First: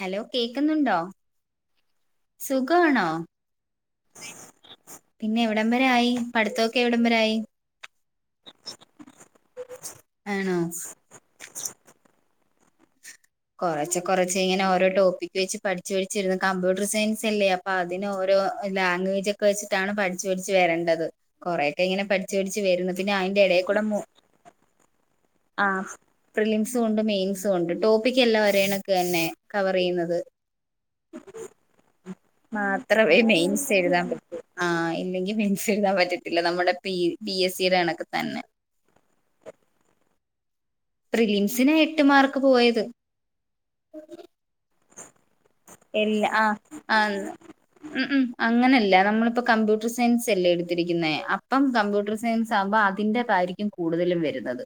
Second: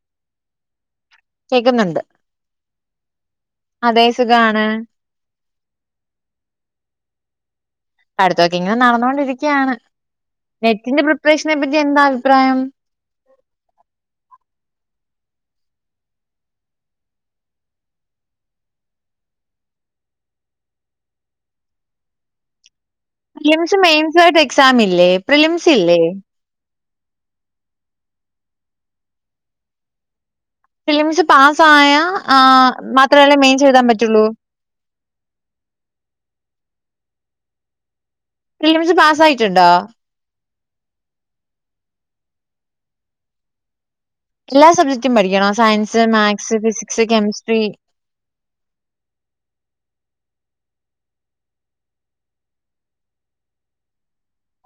Hello കേക്കുന്നുണ്ടോ കേക്ക്ന്നുണ്ട് സുഖണോ സുഖാണ് പിന്നെ എവിടം വരെ ആയി പഠിത്തം ഒക്കെ എവിടം വരെ ആയി പടുത്തൊക്കെ ഇങ്ങനെ നടന്നു കൊണ്ടിരിക്കുകയാണ് ആണോ നെറ്റിന്റെ പ്രിപ്പറേഷനെപ്പറ്റി എന്താ അഭിപ്രായം കൊറച്ചെ കൊറച്ചെ ഇങ്ങനെ ഓരോ ടോപ്പിക് വെച്ച് പഠിച്ചച്ച് പഠിച്ചിരുന്നു കമ്പ്യൂട്ടർ സയൻസ് അല്ലേ അപ്പ പ്പ അതിനോരോ ലാംഗ്വേജ് ഒക്കെ വെച്ചിട്ടാണ് പഠിച്ച് പഠിച്ച് വരേണ്ടത് കൊറെ യെക്കെ ഇങ്ങനെ പഠിച്ചു പഠിച്ചച്ച് വരുന്നു പിന്നെ അതിന്റെ ഇടയിൽ പ്രിലിംസ് കൂടെ മു മെയിൻസ ആയിട്ട് എക്സാം ഇല്ലേ പ്രിലിംസ് ആ ഇല്ലേ പ്രിലിംസും ഉണ്ട് മെയിൻസും ഉണ്ട്, ടോപ്പിക് എല്ലാം ഒരേണക്ക് തന്നെ കവർ ചെയ്യുന്നത് പ്രിലിംസ് പാസ്സായ ആ മാത്രമേ മെയിൻസ് എഴുതാൻ പറ്റൂ ആഹ് ഇല്ലെങ്കിൽ മെയിൻസ് എഴുതാൻ പറ്റത്തില്ല, നമ്മുടെ പി പി എസ് സി യുടെ കണക്ക് തന്നെ എൽ എം എസ് പാസ് ആയിട്ടുണ്ടോ പ്രിലിംസിനാ എട്ട് മാർക്ക് പോയത് എല്ലാ സബ്ജക്ടും പഠിക്കണോ സയൻസ്, ഇല്ല ആഹ് മാത്സ്, ഫിസിക്സ്, ആഹ് കെമിസ്ട്രി ഉം ഉം അങ്ങനെയല്ല നമ്മളിപ്പോ കമ്പ്യൂട്ടർ സയൻസ് അല്ലേ എടുത്തിരിക്കുന്നേ അപ്പം കമ്പ്യൂട്ടർ സയൻസ് സംഭവം അതിന്റെതായിരിക്കും കൂടുതലും വരുന്നത്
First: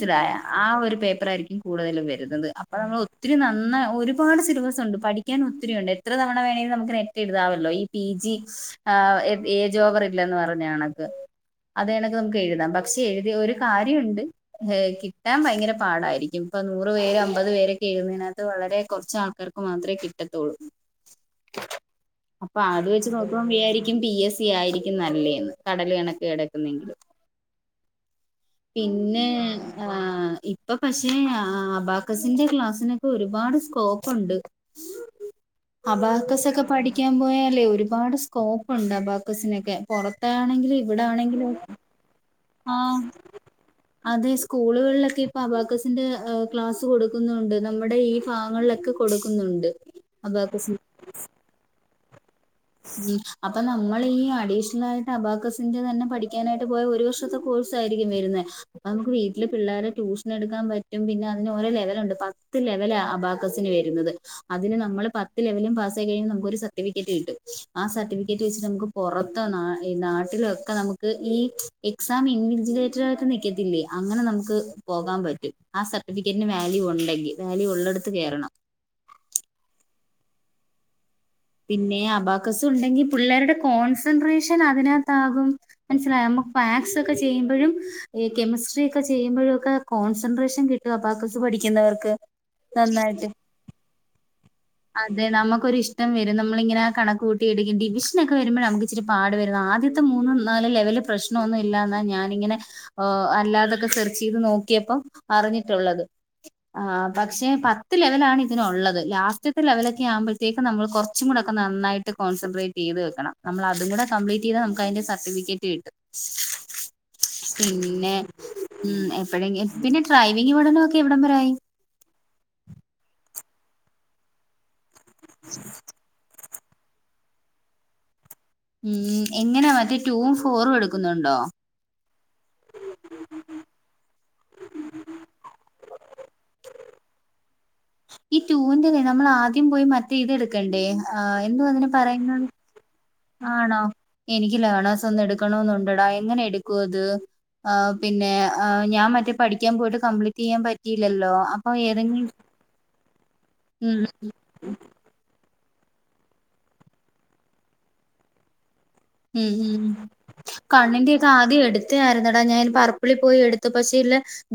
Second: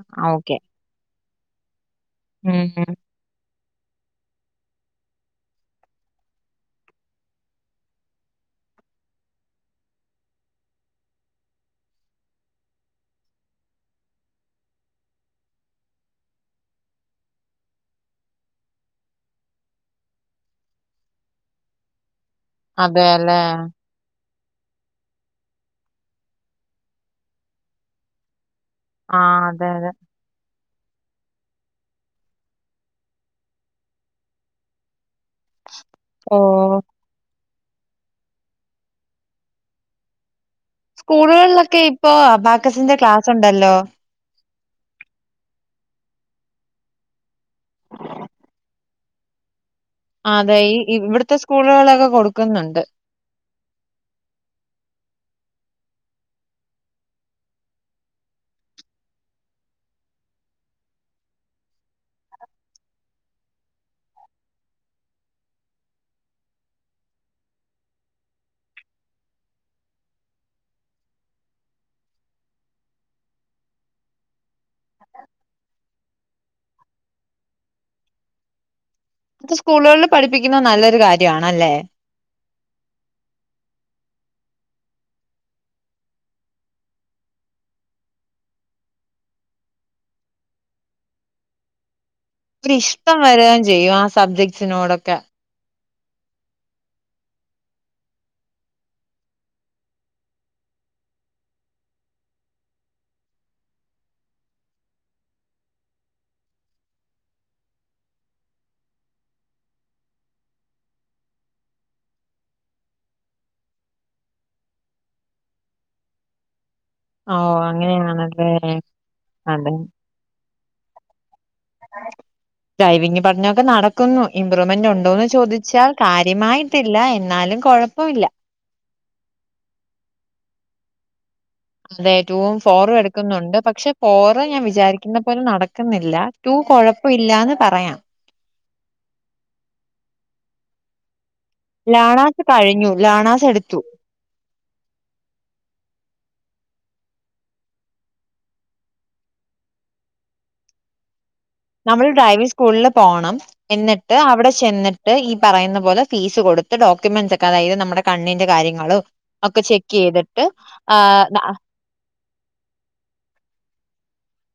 സിലായ ഓക്കെ ആ ഒരു പേപ്പർ ആയിരിക്കും കൂടുതലും വരുന്നത് അപ്പൊ ഉം നമ്മൾ ഒ ഒത്തിരി നന്ന ഒരുപാട് സിലബസ് ഉണ്ട് പഠിക്കാൻ ഒത്തിരിയുണ്ട് എത്ര തവണ വേണേലും നമുക്ക് നെറ്റ എഴതാമല്ലോ ഈ പി ജി ആ ഏജ് ഓവർ ഇല്ലന്ന് പറഞ്ഞ ണക്ക് അതേണക്ക് നമുക്ക് എഴുതാം പക്ഷെ എഴുതിയാ ഒരു കാര്യം ഉണ്ട് ഏഹ് കിട്ടാൻ ഭയര പാടായിരിക്കും ഇപ്പൊ നൂറ് പേര് അമ്പത് പേരൊക്കെ എഴുന്നതിനകത്ത് വളരെ കുറച്ച ആൾക്കാർക്ക് മാത്രമേ കിട്ടത്തുള്ളൂ അപ്പൊ അത് വെച്ച് അതെല്ലേ നോക്കുമ്പ വിചാരിക്ക പി എസ് സി ആയിരിക്കും നല്ലെന്ന് കടൽ കണക്ക് കിടക്കുന്നെങ്കിലും ആ പിന്നെ അതെ അതെ ആ ഇപ്പൊ പക്ഷെ അബാക്കസിന്റെ ക്ലാസ്സിനൊക്കെ ഒരുപാട് സ്കോപ്പ്‌ണ്ട്. ഓ അബാകസൊക്ക പഠി ക്കാൻ പോയാലേ ഒരുപാട് സ്കോപ്പ്ണ്ടാബാക്കസിനൊക്കെ പുറത്താണെങ്കിൽ സ്കൂളുകളിലൊക്കെ ഇപ്പൊ അബാക്കസിന്റെ ആഹ് ക്ലാസ് ഉണ്ടല്ലോ അതെ സ് സ്കൂളുകളിലൊക്കെ ഇപ്പ അബാക്കസിന്റെ ക്ലാസ് കൊടുക്കുന്നുണ്ട് നമ്മുടെ ഈ ഭാഗങ്ങളിലൊക്കെ കൊടുക്കുന്നുണ്ട്. ആഹ് അതെ അബാക്കസിന്റെ ഈ ഇവിടുത്തെ സ്കൂളുകളൊക്കെ കൊടുക്കുന്നുണ്ട് ഈ അപ്പൊ നമ്മൾ ഈ അഡീഷണൽ ആയിട്ട് അബാക്കസിന്റെ തന്നെ പഠിക്കാനായിട്ട് പോയ ഒരു വർഷത്തെ കോഴ്സ് ആയിരിക്കും വരുന്നത്. നമുക്ക് വീട്ടില് പിള്ളേരെ ട്യൂഷൻ എടുക്കാൻ പറ്റും പിന്നെ അതിന് ഓരോ ലെവലുണ്ട് പത്ത് ലെവല അബാക ന് വരുന്നത്. അതിന് നമ്മള് പത്ത് ലവലും പാസ് ആയി കഴിഞ്ഞാ നമുക്കൊരും സർട്ടിഫിക്കറ്റ് കിട്ടും. ആ സർട്ടിഫിക്കറ്റ് വെച്ച് നമുക്ക് പുറത്ത് നാ-നാട്ടിലൊക്കെ നമുക്ക് ഈ എക്സാം ഇൻവെൻറിലേറ്റർ ആയിട്ട് നിൽക്കത്തില്ലേ അങ്ങനെ നമുക്ക് പോകാൻ പറ്റും. ആ സർട്ടിഫിക്കറ്റിന് വാല്യു ഉണ്ടെങ്കിൽ വാല്യു ഉള്ളിടത്ത് കേറണം സ്കൂളുകളിൽ പഠപ്പിക്കുന്ന നല്ലൊരു കാര്യം പിന്നെ അബാകസ് ഉണ്ടെങ്കിൽ പിള്ളേരുടെ കോൺസെൻട്രേഷൻ അതിനകത്താകും മനസ്സിലായോ നമ്മക്ക് പാസക്കെ ചെയ്യുമ്പോഴും ഈ കെമിസ്ട്രി ഒക്കെ ചെയ്യുമ്പോഴും ഒക്കെ കോൺസെൻട്രേഷൻ കിട്ടൊ അപാക്കസ് പഠിക്കുന്നവർക്ക് ഒരി ഇഷ്ടം നന്നായിട്ട് വരകയും ചെയ്യും ആ സബ്ജക്ട് അതെ നമുക്കൊരിഷ് ഇം വരും നമ്മളിങ്ങനെ കണക്ക് കൂട്ടി എടുക്കും ഡിവിഷനൊക്കെ വരുമ്പോയാ നമുക്ക് ഇച്ചിരി പാട് വരുന്നത് ആദ്യത്തെ മൂന്ന് നാല് ലെവല് പ്രശ് പ്രശ്മൊന്നും ഇല്ലാനാ ഞാനിങ്ങനെ ആഹ് അല്ലാതൊക്കെ സെർച്ച് ചെയ്ത് നോക്കിയപ്പം അറിഞ്ഞിട്ടുള്ളത് ആഹ് പക്ഷെ പത്ത് ലെവല് ആണ് ഇതിനുള്ളത് ലാസ്റ്റ് റ്റ്ത്തെ ലെവലൊക്കെ ആ കുമ്പഴത്തേക്ക് നമ്മള് കുറച്ചും കൂടൊക്ക നന്നായിട്ട് കോൺസെട്രേറ്റ് ചെയ്ത് വെക്കണം. നമ്മള് അതും കൂടെ കംപ്ലീറ്റ് ചെയ്താ നമുക്ക് അതിന്റെ സർട്ടിഫിക്കറ്റ് കിട്ടും. ഓ പിന്നെ അങ്ങനെയാണല്ലേ ഉം അതെ എപ്പഴങ്കിലുംപിന്നെ ഡ്രൈവിംഗ്പടനൊക്കെ എവിടംവരെ ആയി? ഡ്രൈവിംഗ് പടനൊക്കെ നടക്കുന്നു ഇമ്പ്രൂവ്മെന്റ് ഉണ്ടോന്ന് ചോദിച്ചാൽ കാര്യമായി ല്ല എന്നാലും കുഴപ്പമില്ല. ഉം എങ്ങനെ മറ്റി ടൂവും ഫോറും എടുക്കുന്നുണ്ടോ? അതെ ടുവും ഫോറും എടുക്കുന്നുണ്ട്. പക്ഷെ ഫോർ ഞാൻ വിചാരിക്കുന്ന പോലെ നടക്കുന്നില്ല. ടൂ കുഴപ്പം ഇല്ലാന്ന് പറയാം ഈ ടൂവിന്റെ നമ്മൾ ആദ്യം പോയി മറ്റേ ഇതെട് കണ്ടേ ആഹ് എന്നു അതിന് ലാണാസ് പറയുന്നത് കഴിഞ്ഞു ലാണാസ് എടുത്തു ആണോ എനിക്ക് ലേണാസ് ഒന്ന് എടുക്കണം ന്നുണ്ടടാ എങ്ങനെ എടുക്കും അത് ആ പിന്നെ അ ഞാൻ മറ്റേ പഠിക്കാൻ പോയിട്ട് കംപ്ലീറ്റ് ചെയ്യാൻ പറ്റിയില്ലല്ലോ അ നമ്മള് ഡ്രൈവിംഗ് സ്കൂളിൽ പോകണം ഉം എന്നിട്ട് അവിടെ ചെന്നിട്ട് ഈ പറയുന്ന പോലെ ഫീസ് കൊടുത്ത് ഡോക്യൂമെന്റ്സ് ഒക്കെ അതായത് നമ്മുടെ കണ്ണിന്റെ കാര്യങ്ങള് ഉം ഉം കണ്ണിന്റെയൊക്കെ ആഹ് ആദ്യം എട് കത്യായിരുന്നുടാ ഞാൻ പാറപ്പിളി പോയി എടുത്ത് പക്ഷേ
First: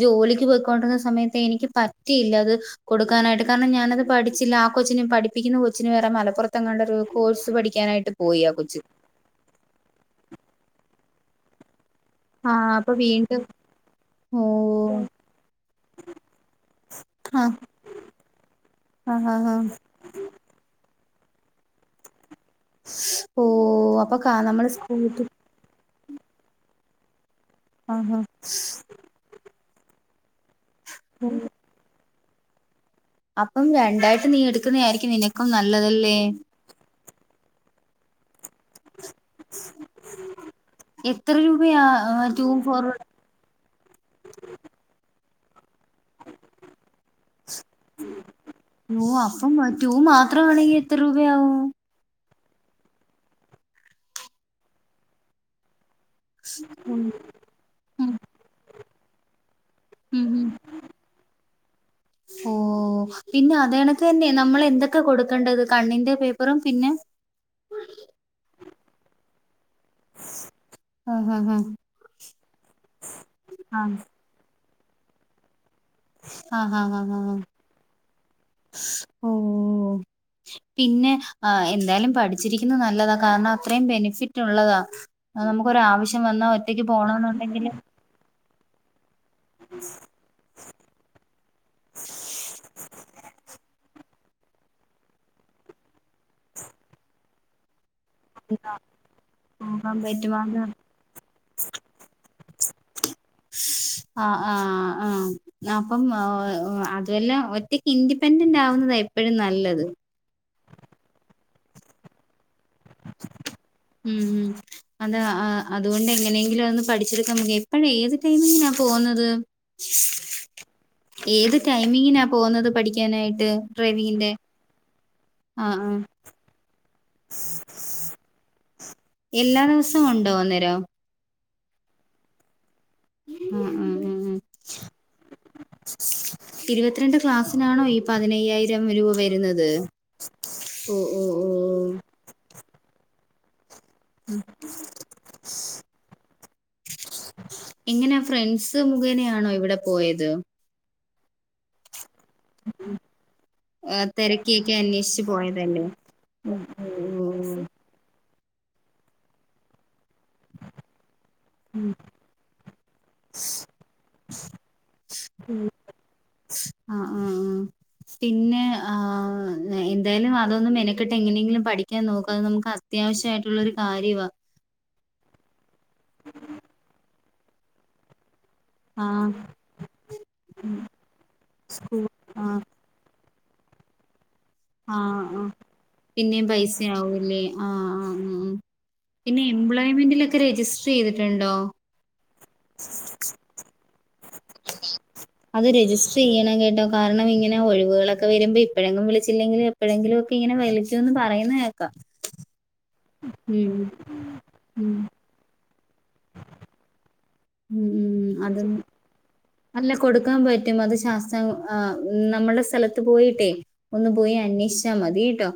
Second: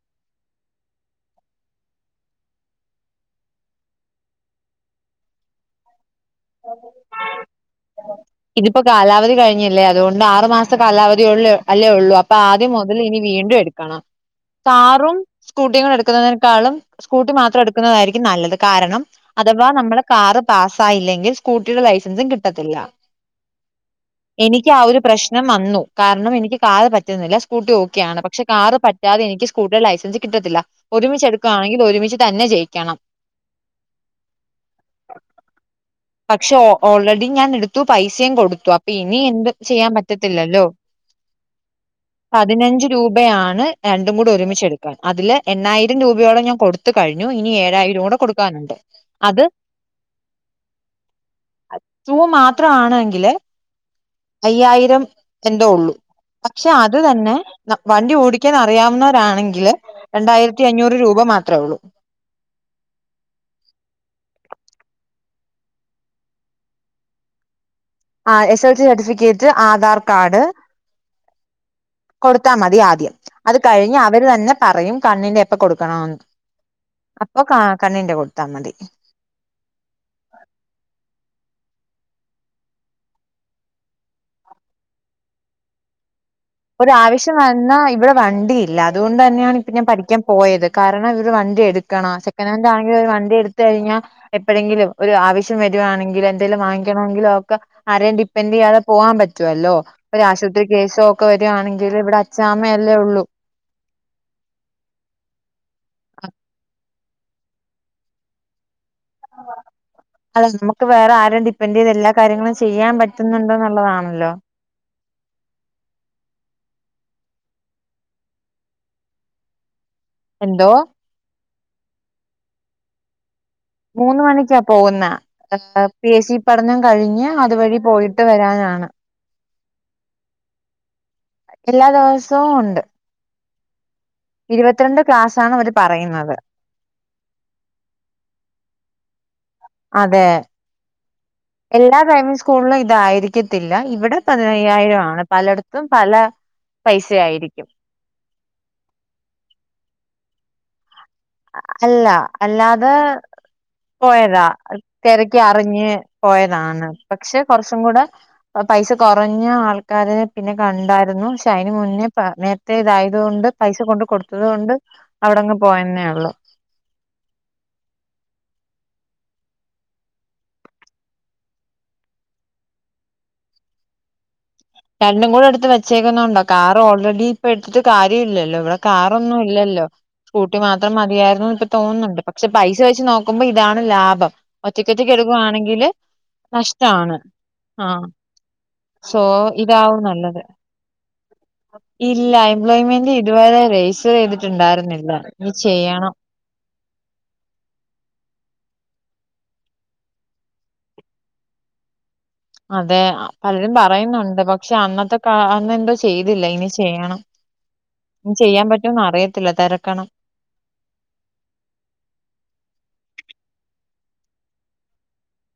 ജോലിക്ക് പോയ്ക്കൊണ്ടിരുന്ന സമയത്ത് എനിക്ക് പറ്റിയില്ല അത് കൊടുക്കാനായിട്ട് കാരണം ഞാനത് പഠിച്ചില്ല. ആ കൊച്ചിനെ പഠിപ്പിക്കുന്ന കൊച്ചിന് വേറെ മലപ്പുറ എങ്ങാണ്ടൊരു കോഴ്സ് പഠിക്കാനായിട്ട് പോയി ആ കൊച്ച് ഇതിപ്പോ കാലാവധി കഴിഞ്ഞില്ലേ അതുകൊണ്ട് ആറു മാസം കാലാവധി ഉള്ള അല്ലേ ഉള്ളൂ അപ്പൊ ആഹ് ആദ്യം അപ്പൊ മുതൽ ഇനി വീണ്ടും എടുക്കണം. ഓ കാറും സ്കൂട്ടിയും എടുക്കുന്നതിനെക്കാളും സ്കൂട്ടി ആഹ് മാത്രം എടുക്കുന്നതായിരിക്കും നല്ലത്. കാരണം- ആഹ് ആഹ് അഥവാ നമ്മള് കാറ് പാസായില്ലെങ്കിൽ സ്കൂട്ടിയുടെ ലൈസൻസും കിട്ടത്തില്ല. ഓ അപ്പൊ കാ നമ്മള് എനിക്ക് ആ ഒരു സ്കൂട്ടി പ്രശ്നം വന്നു. കാരണം എനിക്ക് കാറ് പറ്റുന്നില്ല സ്കൂട്ടി ഓക്കെയാണ്. ആഹ് പക്ഷെ കാറ് പറ്റാതെ എനിക്ക് സ്കൂട്ടീയുടെ ലൈസൻസ് കിട്ടത്തില്ല. ഒരുമിച്ച് എടുക്കുകയാണെങ്കിൽ ഒരുമിച്ച് തന്നെ ജയിക്കണം അപ്പം രണ്ടായിട്ട് നീ എടുക്കുന്ന ആയിരിക്കും നിനക്കും നല്ലതല്ലേ ക്ഷേ ഓൾറെഡി ഞാൻ എടുത്തു പൈസയും കൊടു അപ്പൊ ഇനി എന്ത് ചെയ്യാൻ പറ്റത്തില്ലല്ലോ എത്ര രൂപയാ ടൂ ഫോർ പതിനഞ്ച് രൂപ ആണ് രണ്ടും കൂടെ ഒരുമിച്ച് എടുക്കാൻ. അതില് എണായിരം രൂപയോടെ ഞാൻ കൊടു ത്ത് കഴിഞ്ഞു ഇനി ഏഴായിരം കൂടെ കൊടുക്കാനുണ്ട് ടൂ അത് അപ്പം ടൂ മാത്രം മാണെങ്കിൽ എത്ര രൂപയാവും? സൂ മാത്രാണെങ്കില് അയ്യായിരം എന്തോ ഉള്ളു പക്ഷെ അത് ഉം തന്നെ ഉം വണ്ടി ഓടിക്കാൻ അറിയാവുന്നവരാണെങ്കിൽ രണ്ടായിരത്തി അഞ്ഞൂറ് രൂപ മാത്രമേ ഉള്ളൂ ഓഹ് പിന്നെ അതണക്ക് തന്നെ നമ്മൾ എന്തൊക്കെ കൊടുക്കേണ്ടത് കണ്ണിന്റെ പേപ്പറും പിന്നെ ആഹ് S L C certificate Aadhaar card ആഹ് ആഹ് കൊടുത്താ മതി ആദ്യം അത് ആഹ് കഴിഞ്ഞ് അവര് തന്നെ പറയും കണ്ണിന്റെ എപ്പൊ കൊടുക്കണന്ന് ആഹ് ആഹ് ആഹ് അപ്പൊ കണ്ണിന്റെ കൊടുത്താൽ മതി ഓഹ് പിന്നെ ആ എന്തായാലും പഠിച്ചിരിക്കുന്നത് നല്ലതാ കാരണം അത്രയും ബെനിഫിറ്റ് ഉള്ളതാ നമുക്ക് ഒരു ആവശ്യം വന്നാ ഒ ഒരുആവശ്യം വന്നാൽ ഇവിടെ വണ്ടി ഇല്ല അതുകൊണ്ട് തന്നെയാണ് ഇപ്പൊ ഞാൻ പഠിക്കാൻ പോയത് കാരണം ഒര് വണ്ടി എടുക്കണം സെക്കനാൻഡ് ആണെങ്കിൽ ഒരു വണ്ടി എടു കഴിഞ്ഞാൽ എപ്പോഴെങ്കിലും ഒരു ആവശ്യം വരുവാണെങ്കിലും എന്തെലും വാങ്ങിക്കണമെങ്കിലും ഒക്കെ ആരെയും ഡിപ്പെെൻഡ് ചെയ്യാതെ പോകാൻ പറ്റുവല്ലോ പോകാൻ ഒരു പറ്റും അത് ആശുപത്രി കേസോ കൊ വരിവാണെങ്കിൽ ഇവിടെ അച്ചാമ്മയല്ലേ ഉള്ളൂ ആഹ് ആഹ് ആഹ് അപ്പം അ അതുവല്ല ഒറ്റക്ക് ഇൻഡിപെൻഡന്റ് ആവുന്നതാ എപ്പോഴും നല്ലത് അതെ നമുക്ക് വേറെ ആരേം ഡിപ്പെൻഡ് ചെയ്ത് എല്ലാ കാര്യങ്ങളും ചെയ്യാൻ പറ്റുന്നുണ്ട് ഉം ന്നുള്ളതാണല്ലോ ഉം അതാ അതുകൊണ്ട് എങ്ങനെയെങ്കിലും അത് പഠിച്ചെടുക്കാൻ [unintelligible] എപ്പോഴാ ഏത് ടൈമിംഗിനാ പോകുന്നത്? [unintelligible] എന്തോ ഏത് ടൈംമിങ്ങിനാ പോകുന്നത് പഠിക്കാനായിട്ട്? മൂന്ന് ഡ്രൈവിങ്ങിന്റെ മണിക്കാ പോകുന്നേ. ആ ആ [unintelligible] പി എസ് സി പഠനം കഴിഞ്ഞ് അതുവഴി പോയിട്ട് വരാനാണ് എല്ലാ ദിവസവും ഉണ്ടോ അന്നേരം? എല്ലാ ദിവസവും ഉണ്ട് ഉം ഉം ഉം ഉം ഇരുപത്തിരണ്ട് ക്ലാസ് ആണ് അവര് പറയുന്നത് ഇരുപത്തിരണ്ട് ക്ലാസ്സിനാണോ ഈ പതിനയ്യായിരം രൂപ വരുന്നത് അതെ ഓ ഓ ഓ എല്ലാ പ്രൈമറി സ്കൂളിലും ഇതായിരിക്കും. ഇല്ല ഇവിടെ പതിനയ്യായിരം ആണ്. പലയിടത്തും പല പൈസ ആയിരിക്കും. എങ്ങനെയാ ഫ്രണ്ട്സ് മുഖേനയാണോ ഇവിടെ പോയത് അല്ല അല്ലാതെ ആ, പോയതാ തിരക്കിയൊക്കെ അന്വേഷിച്ച് തിരക്ക് പോയതല്ലേ അറിഞ്ഞ് ഓ ഓ പോയതാണ് ഓ പക്ഷെ ഓ. കുറച്ചും കൂടെ പൈസ കുറഞ്ഞ ആൾക്കാര പിന്നെ കണ്ടായിരുന്നു പശ്ശേ ഉം. മുന്നേ നേരത്തെ ഇതായതുകൊണ്ട് പൈസ കൊണ്ട് കൊടുത്തത് കൊണ്ട് അവിടെങ്ങ് ഉം. പോയന്നാണ് [unintelligible] ആ ആ ആ പിന്നെ ആ എന്തായാലും അതൊന്ന് മെനക്കെട്ട് എങ്ങനെങ്കിലും പഠിക്കാൻ നോക്ക് നമുക്ക് അ അത്യാവശ്യയിട്ടുള്ളൊ ഒരു കാര്യമാണ് രണ്ടും കൂടെ എടുത്ത് വച്ചേക്കുന്നുണ്ടോ കാറ് ഓൾറെഡി ഇപ്പൊ എടുത്ത് കാര്യ ഇല്ലല്ലോ ഇവിടെ ആ കാറൊന്നും ഇല്ലല്ലോ സ്കൂട്ടി ഉം. മാത്രം മതിയായിരുന്നു ഇപ്പ സ്കൂൾ തോന്നുന്നുണ്ട്. പക്ഷെ ആ പൈസ വെച്ച് നോക്കുമ്പോ ഇതാണ് ലാഭം. ആ ആ ഒറ്റക്കൊഒറ്റക്കിടുവാണെങ്കില് പിന്നെയും നഷ്ട്ടാണ്. പൈസയാവൂല്ലേ ആഹ് ആ ആഹ് ഉം സോ പിന്നെ ഇതാവും എംപ്ലോയ്മെന്റിലൊക്കെ നല്ലത് രജിസ്റ്റർ ചെയ്തിട്ടുണ്ടോ? ഇല്ല എംപ്ലോയ്മെന്റ് ഇതുവരെ രജിസ്റ്റർ ചെയ്തിട്ടുണ്ടായിരുന്നില്ല ഇനി അത് ചെയ്യണം രജിസ്റ്റർ ചെയ്യണം കേട്ടോ കാരണം ഇങ്ങനെ ഒഴിവുകളൊക്കെ വരുമ്പോ ഇപ്പെഴെങ്കിലും വിളി ച്ചില്ലെങ്കിൽ എപ്പോഴെങ്കിലും ഒക്കെ ഇങ്ങനെ വലിക്കൂ എന്ന് പറയുന്ന കേക്കാം അതെ പലരും ഉം പറയുന്നുണ്ട് പക്ഷെ ഉം അന്നത്തെ കാ അന്ന എന്തോ ചെയ്തില്ല ഇനി ചെയ്യണം. ഉം ഉം അതും ചെയ്യാൻ പറ്റോന്ന് അറിയത്തില്ല അല്ല തിരക്കണം കൊടുക്കാൻ പറ്റും അത് ശാസ്ത്രം നമ്മളുടെ സ്ഥലത്ത് പോയിട്ടേ ഒന്ന് പോയി അന്വേഷിച്ചാൽ മതിട്ടോ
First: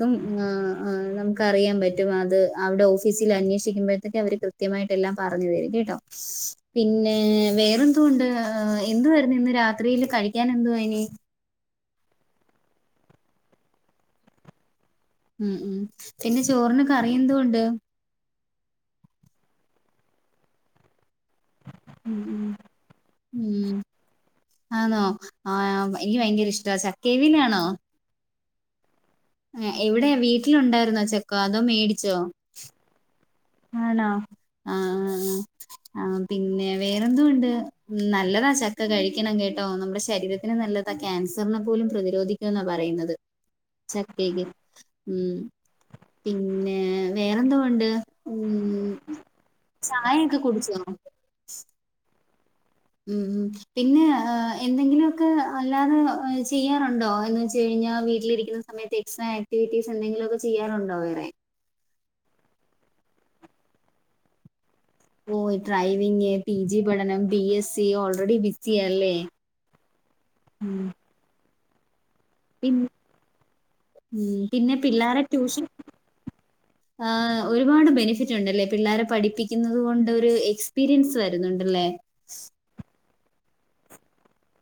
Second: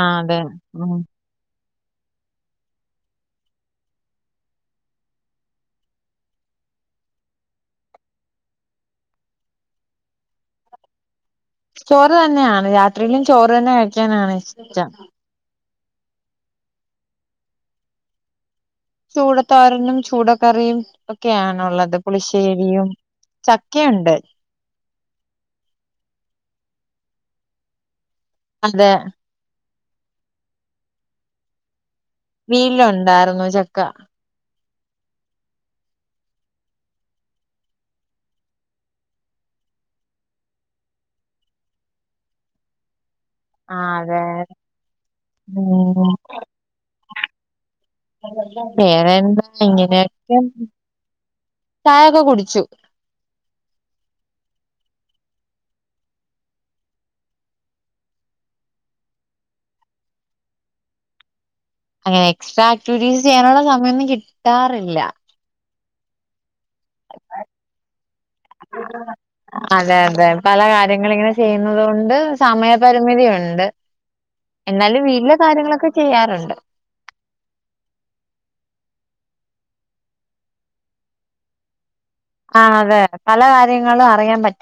ആ അതെ ആഹ് ഉം ആഹ് അറിയാൻ പറ്റും അത് അവിടെ ഓഫീസിൽ അന്വേഷിക്കുമ്പോഴത്തേക്ക അവര് കൃത്യമായിട്ട് എല്ലാം പറഞ്ഞു തരും കേട്ടോ. പിന്നെ വേറെന്തൊണ്ട് എന്തുവാരുന്നു ഇന്ന് രാത്രിയില് കഴിക്കൻ എന്തുവാഇനി ചോറ് തന്നെയാണ് രാത്രിയിലും ചോറ് തന്നെ കഴിക്കാനാണ് ഇഷ്ടം ഉം ഉം പിന്നെ ചോറിന് കറി എന്തൊണ്ട് ചൂടത്തോരനും ചൂട കറിയും ക്കെയാണുള്ളത് ഉം ഉം പുളിശ്ശേരിയും ഉം. ചക്കയുണ്ട് ആണോ ആ എനിക്ക് ഭയങ്കര ഇഷ്ട ചക്കേവലിലാണോ അതെ ആ എവിടെയ വീട്ടിലുണ്ടായിരുന്നോ ചക്ക അതോ മേടിച്ചോ വീലുണ്ടായിരുന്നു ആണോ ആഹ് ആഹ് ആഹ് പിന്നെ വേറെന്തോണ്ട് നല്ലതാ ചക്ക കഴിക്കണം കേട്ടോ നമ്മുടെ ശരീരത്തിന് നല്ല ക്യാൻസറിനെ പോലും പ്രതിരോധിക്കുന്നാ പറയുന്നത് ആ അതെ ചക്കേല് ഉം ഉം പിന്നെ വേറെന്തോണ്ട്? വേറെന്താ ഇങ്ങനെയൊക്കെ കുടിച്ചോ ചായൊക്കെ കുടിച്ചു ഉം ഉം പിന്നെ എന്തെങ്കിലൊക്കെ അല്ലാതെ ചെയ്യാറുണ്ടോ എന്ന് വെച്ച് കഴിഞ്ഞാ വീട്ടിലിരിക്കുന്ന സമയത്ത് എക്സ്ട്രാ ആക്ടിവിറ്റീസ് എന്തങ്കിലും ഒക്ക ചെയാറുണ്ടോ വേറെ എക്സ്ട്രാ ആക്ടിവിറ്റീസ് ചെയ്യാനുള്ള സമയൊന്നും കിട്ടാറില്ല ഓ ഡ്രൈവിംഗ് പി ജി പഠനം പി എസ് സി ഓൾറെഡി ബിസിയാ അല്ലേ? ചെയ്യുന്നുന്നതോണ്ട് പിന്നെ സമയപരിമിതി ഉണ്ട് ഉം പിന്നെ എന്നാലും പിള്ളാരെ വീട്ടിലെ ട്യൂഷൻ കാര്യങ്ങളൊക്കെ ചെയ്യാറുണ്ട് ആഹ് ഒരുപാട് ബെനിഫിറ്റ് ഉണ്ടല്ലേ പിള്ളോരെ പഠിപ്പിക്കുന്നത് കൊണ്ട് ഒരു എക്സ്പീരിയൻസ് വരുന്നുണ്ടല്ലേ? ആഹ് അതെ പല കാര്യങ്ങളും അറിയാൻ പറ്റും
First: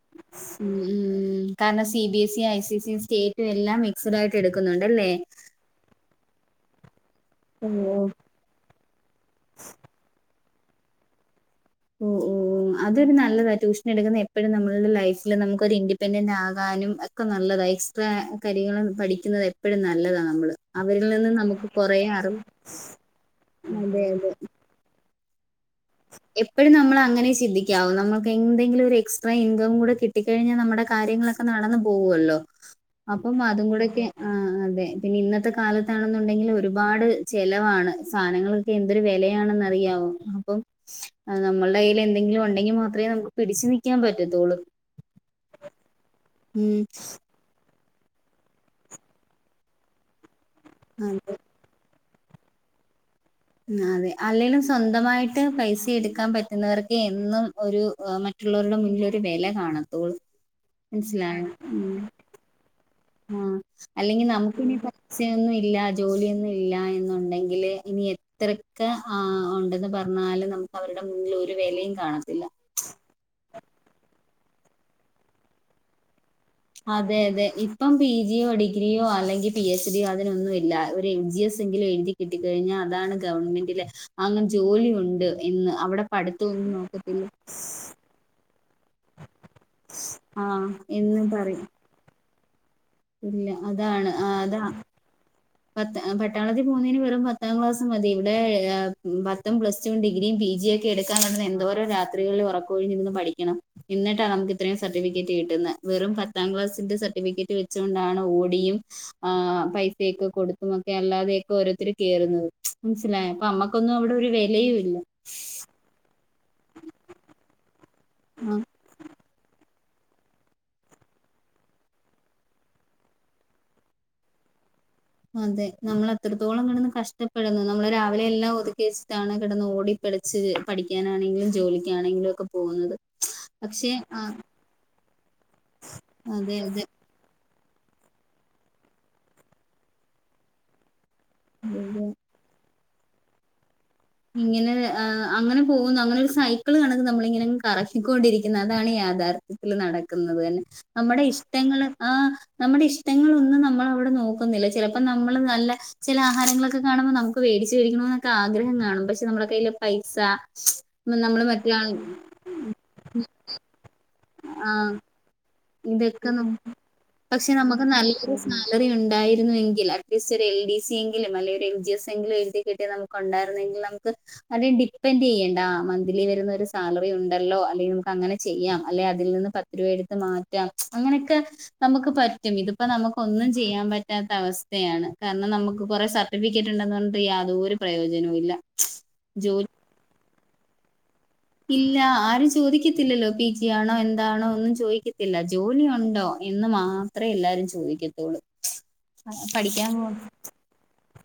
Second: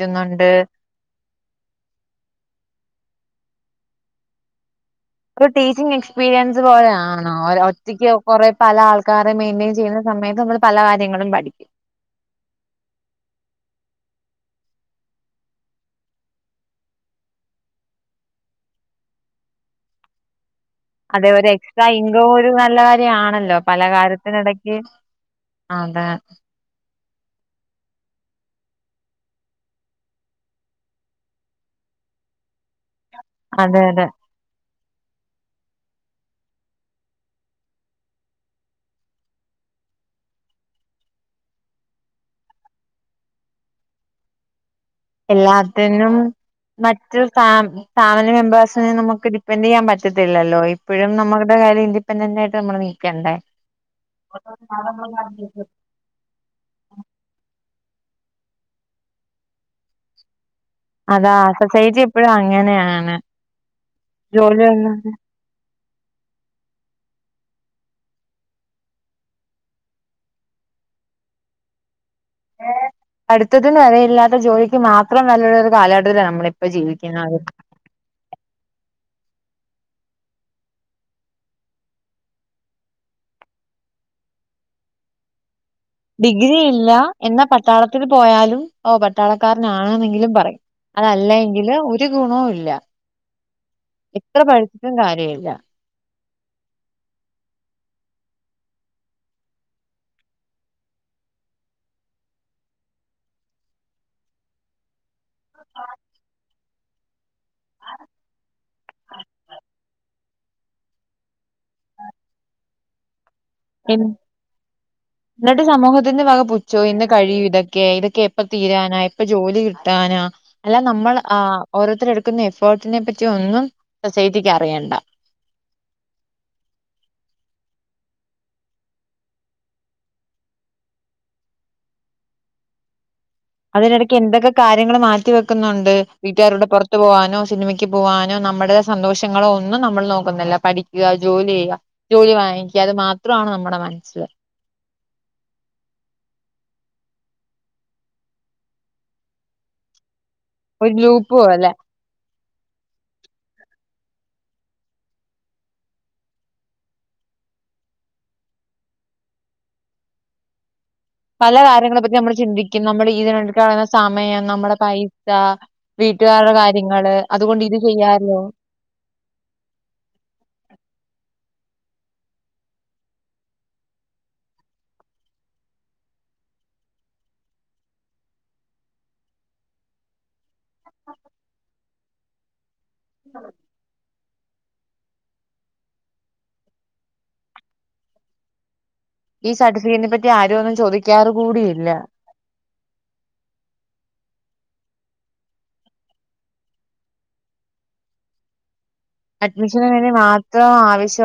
ഉം ഉം കാരണം C B S E I C S സ സ്റ്റേറ്റും എല്ലാം മിക്സഡായിട്ട് എടുക്കുന്നുണ്ട്ല്ലേ? ഒരു ടീച്ചിങ് എക്സ്പീരിയൻസ് പോലെ യാണോ ഓ ഓ ഒറ്റക്ക് കുറെ പല ആൾക്കാരെ മെയിന്റെയിൻ ചെയ്യുന്ന സമയത്ത് നമ്മൾ പല കാര്യങ്ങളും പഠിക്കും ഉം ഉം ഉം അതൊരു നല്ലതാ ട്യൂഷൻ എടുക്കുന്ന എപ്പോഴും നമ്മുടെ ലൈഫില് നമുക്ക് ഒരു ഇൻഡിപെൻഡന്റ് ആകാനും ഒക്കെ നല്ലതാണ് എക്സ്ട്രാ കാര്യങ്ങളും പഠിക്കുന്നത് എപ്പോഴും നല്ലതാണ് നമ്മള് അവരിൽ അതേ നിന്ന് ഒരു നമുക്ക് എക്സ്ട്രാ കൊറേ ഇൻകം അറിവ് ഒരു നല്ല കാര്യ ആണല്ലോ പല അതെ കാര്യത്തിനിട ഓക്കെ അതെ ഇപ്പോഴും നമ്മൾ അങ്ങനെ ചിന്തിക്കാവും നമ്മുക്ക് എന്തെിലും ഒരു എക്സ്ട്രാ ഇൻകം കൂടെ കിട്ടി കഴിഞ്ഞാൽ നമ്മുടെ കാര്യങ്ങളൊക്കെ നടന്ന് പോകുമല്ലോ അപ്പം അതും അതെ കൂടെക്കെ അതെ അതെ പിന്നെ ഇന്നത്തെ കാലത്താണെന്നുണ്ടെങ്കിൽ ഒരുപാട് ചെിലവാണ് സാധനങ്ങൾക്കൊക്കെ എന്തൊരു വിലയാണെന്ന് അറിയാവോ അപ്പം നമ്മളുടെ കയ്യിൽ എന്തെങ്കിലും ഉണ്ടെങ്കിൽ മാത്രമേ നമുക്ക് പിടിച്ചു നിൽക്കാൻ പറ്റത്തുള്ളൂ എല്ലാത്തിനും ഉം മറ്റു ഫ ഫാമിലി മെമ്പേഴ്സിനും നമുക്ക് ഡിപ്പെൻഡ് ചെയ്യാൻ പറ്റും പറ്റത്തില്ലല്ലോ ഇപ്പോഴും അതെ നമ്മളുടെ കാര്യം ഇൻിപെൻഡന്റ് ആയിട്ട് നമ്മൾ നീക്കണ്ടേ അതെ അല്ലെങ്കലും സ്വന്തമായിട്ട് പൈസ എടുക്കാൻ പറ്റുന്നവർക്ക് എന്നും ഒരു മറ്റുള്ളവരുടെ മുന്നിൽ ഒരു വില കാണത്തുള്ളൂ അതാ സൊസൈറ്റി എപ്പോഴും അങ്ങനെയാണ് ആഹ അല്ലെങ്കിൽ നമുക്കിനി ജോലിയൊന്നും [unintelligible] ഇല്ലാത് ജോലിയൊന്നും ഇല്ല എന്നുണ്ടെങ്കില് ഇനി എത്രക്കെ ആ ഉണ്ടന്ന് പറഞ്ഞാലും നമുക്ക് അവരുടെ മുന്നിൽ ഒരു വിലയും കാണത്തില്ല പഠിത്തത്തിന് വിലയില്ലാത്ത ജോലിക്ക് മാത്രം വിലയുളളൊരു കാലഘട്ടത്തില നമ്മള അതെ അതെ ഇ ഇപ്പം പി ജിയോ ഡിഗ്രിയോ അല്ലെങ്കിൽ പി എച്ച് ഡിയോ അതിനൊന്നുമില്ല ഒരു എൽജി എസ് എങ്കിലും എഴുതി കിട്ട കഴിഞ്ഞാൽ അതാണ് ഗവൺമെന്റില് അങ്ങനെ ജോലിയ ഉണ്ട് എന്ന് അവിടെ ഡിഗ്രി പഠിത്തൊന്നും ഇല്ല നോക്കത്തില്ല എന്ന പട്ടാളത്തിൽ പോയാലും ഓ പട്ടാളക്കാരനാണെന്നെങ്കിലും പറയും ആഹ് എന്ന് അതല്ല പറയും എങ്കില് ഒരു ഗുണവും ഇല്ല ഇല്ല അതാണ് എത്ര അതാ പഠിച്ചിട്ടും കാര്യം ഇല്ല പത്ത് പട്ടാളത്തി പോകുന്നതിന് വെറും പത്താം ക്ലാസ് മതി ഇവിടെ പത്തും പ്ലസ് ഡിഗ്രിയും പി ജിയും ഒക്കെ എടുക്കാൻ കടന്ന് എന്തോ രാത്രിളിൽ ഉറക്കൊഴിഞ്ഞിരുന്ന് പഠിക്കണം എന്നിട്ടാണ് നമുക്ക് ഇത്രയും സർട്ടിഫിക്കറ്റ് കിട്ടുന്നത് വെറും പത്താം ക്ലാസ്സിന്റെ സർട്ടിഫിക്കറ്റ് വെച്ചു കൊണ്ടാണ് ഓടിയും ആഹ് പൈസൊക്കെ കൊടുത്തും ഒക്കെ അല്ലാതെയൊക്കെ ഓരോരുത്തർ കേയറുന്നത് മനസ്സിലായി അപ്പം ഞമ്മക്ക് എന്നിട്ട് സമൂഹത്തിന്റെ വക ചോ ഇന്ന് കഴിയും ഇതൊക്കെ ഇതൊക്കെ എപ്പ തീരാനാ എപ്പ ജോലി കിട്ടാനാ അല്ല നമ്മൾ ആഹ് ഓരോരുത്തർ എടുക്കുന്ന എഫേർട്ടിനെ പറ്റി ഒന്നും സൊസൈറ്റിക്ക് അറിയണ്ട അതെ നമ്മൾ അത്രത്തോളം കിടന്ന് കഷ്ടപ്പെടുന്നു നമ്മളള് രാവിലെ എല്ലാം ഒതുക്കി വെച്ചിട്ടാണ് കിടന്ന് ഓടി പിളച്ച് പഠിക്കാനാണെങ്കിലും ജോലിക്കാണെങ്കിലും ഒക്കെ പോകുന്നത് പക്ഷെ അതിനിടയ്ക്ക് എന്തൊക്കെ കാര്യങ്ങൾ മാറ്റിവെക്കുന്നുണ്ട് അതെ വീട്ടുകാരുടെ പുറത്തു പോകാനോ സിനിമയ്ക്ക് പോവാനോ നമ്മടെ സന്തോഷങ്ങളോ ഒന്നും നമ്മൾ നോക്കുന്നില്ല പഠിക്കുക ജോലി ചെയ്യുക അതെ ജോലി വാങ്ങിക്കു അത് മാത്രമാണ് നമ്മുടെ മനസ്സ് ഇങ്ങനെ അങ്ങനെ പോകുന്നു അങ്ങനെ ഒരു സൈക്കിൾ കണക്ക് നമ്മളിങ്ങനെ കറക്കിക്കൊണ്ടിരിക്കുന്ന അതാണ് യാഥാർ വീട്ടിൽ നടക്കുന്നത് തന്നെ ഒരു നമ്മുടെ ലൂപ്പ് പോലെ ഇഷ്ടങ്ങള് ആ നമ്മുടെ ഇഷ്ടങ്ങളൊന്നും നമ്മൾ അവിടെ നോക്കുന്നില്ല ചിലപ്പോ നമ്മൾ നല്ല ചില ആഹാരങ്ങളൊക്കെ കാണുമ്പോൾ നമുക്ക് വേടിച്ചു കഴിക്കണം എന്നൊക്കെ ആഗ്രഹം കാണും പക്ഷെ നമ്മള കയ്യിൽ പൈസ നമ്മള് പല മറ്റേ കാര്യങ്ങളെ പറ്റി നമ്മൾ ചിന്തിക്കും നമ്മൾ ഈതിനണ്ട സമയം ആ നമ്മളുടെ പൈസ ഇതൊക്കെ വീട്ടുകാരുടെ കാര്യങ്ങള് പക്ഷെ അതുകൊണ്ട് ഇത് നമുക്ക് നല്ലൊരു ചെയ്യാല്ലോ സാലറി ഉണ്ടായിരുന്നുവെങ്കിൽ അറ്റ്ലീസ്റ്റ് ഒരു എൽഡിസി എങ്കിലും അല്ലെങ്കിൽ ഒരു എൽ ജി എസ് എങ്കിലും എഴുതിയിട്ടാ നമുക്ക് ക്കെണ്ടായിരുന്നെങ്കിൽ നമുക്ക് അതി ഡിപ്പെെൻഡ് ചെയ്യണ്ട മന്ത്ലി വരുന്ന ഒരു സാലറി ഉണ്ടല്ലോ അല്ലെങ്കിൽ നമുക്ക് അങ്ങനെ ചെയ്യാം അല്ലെ അതിൽ നിന്ന് എടുത്ത് മാറ്റാം അങ്ങനെയൊക്കെ നമുക്ക് പറ്റും ഇതിപ്പോ നമുക്ക് ഒന്നും ചെയ്യാൻ പറ്റ പറ്റാത്ത അവസ്ഥയാണ് കാരണം നമുക്ക് കൊറെേ സർട്ടിഫിക്കറ്റ് ഉണ്ടെന്ന് പറഞ്ഞിട്ട് യാതൊരു പ്രയോജനവും ഇല്ല ഈ ജോലി സർട്ടിഫിക്കറ്റിനെ പറ്റി ആരോ ഒന്ന് ചോദിക്കാറ് കൂടി ഇല്ല ആരും ചോദിക്ക ല്ലല്ലോ പി ജി ആണോ എന്താണോ ഒന്നും ചോദിക്കത്തില്ല ജോലിയു ണ്ടോ എന്ന് മാ അത്ര എല്ലാരും ചോയിക്കത്തോള്ളൂ. അഡ്മിഷൻ വേണ്ടി മാത്രം ആവിശ്യം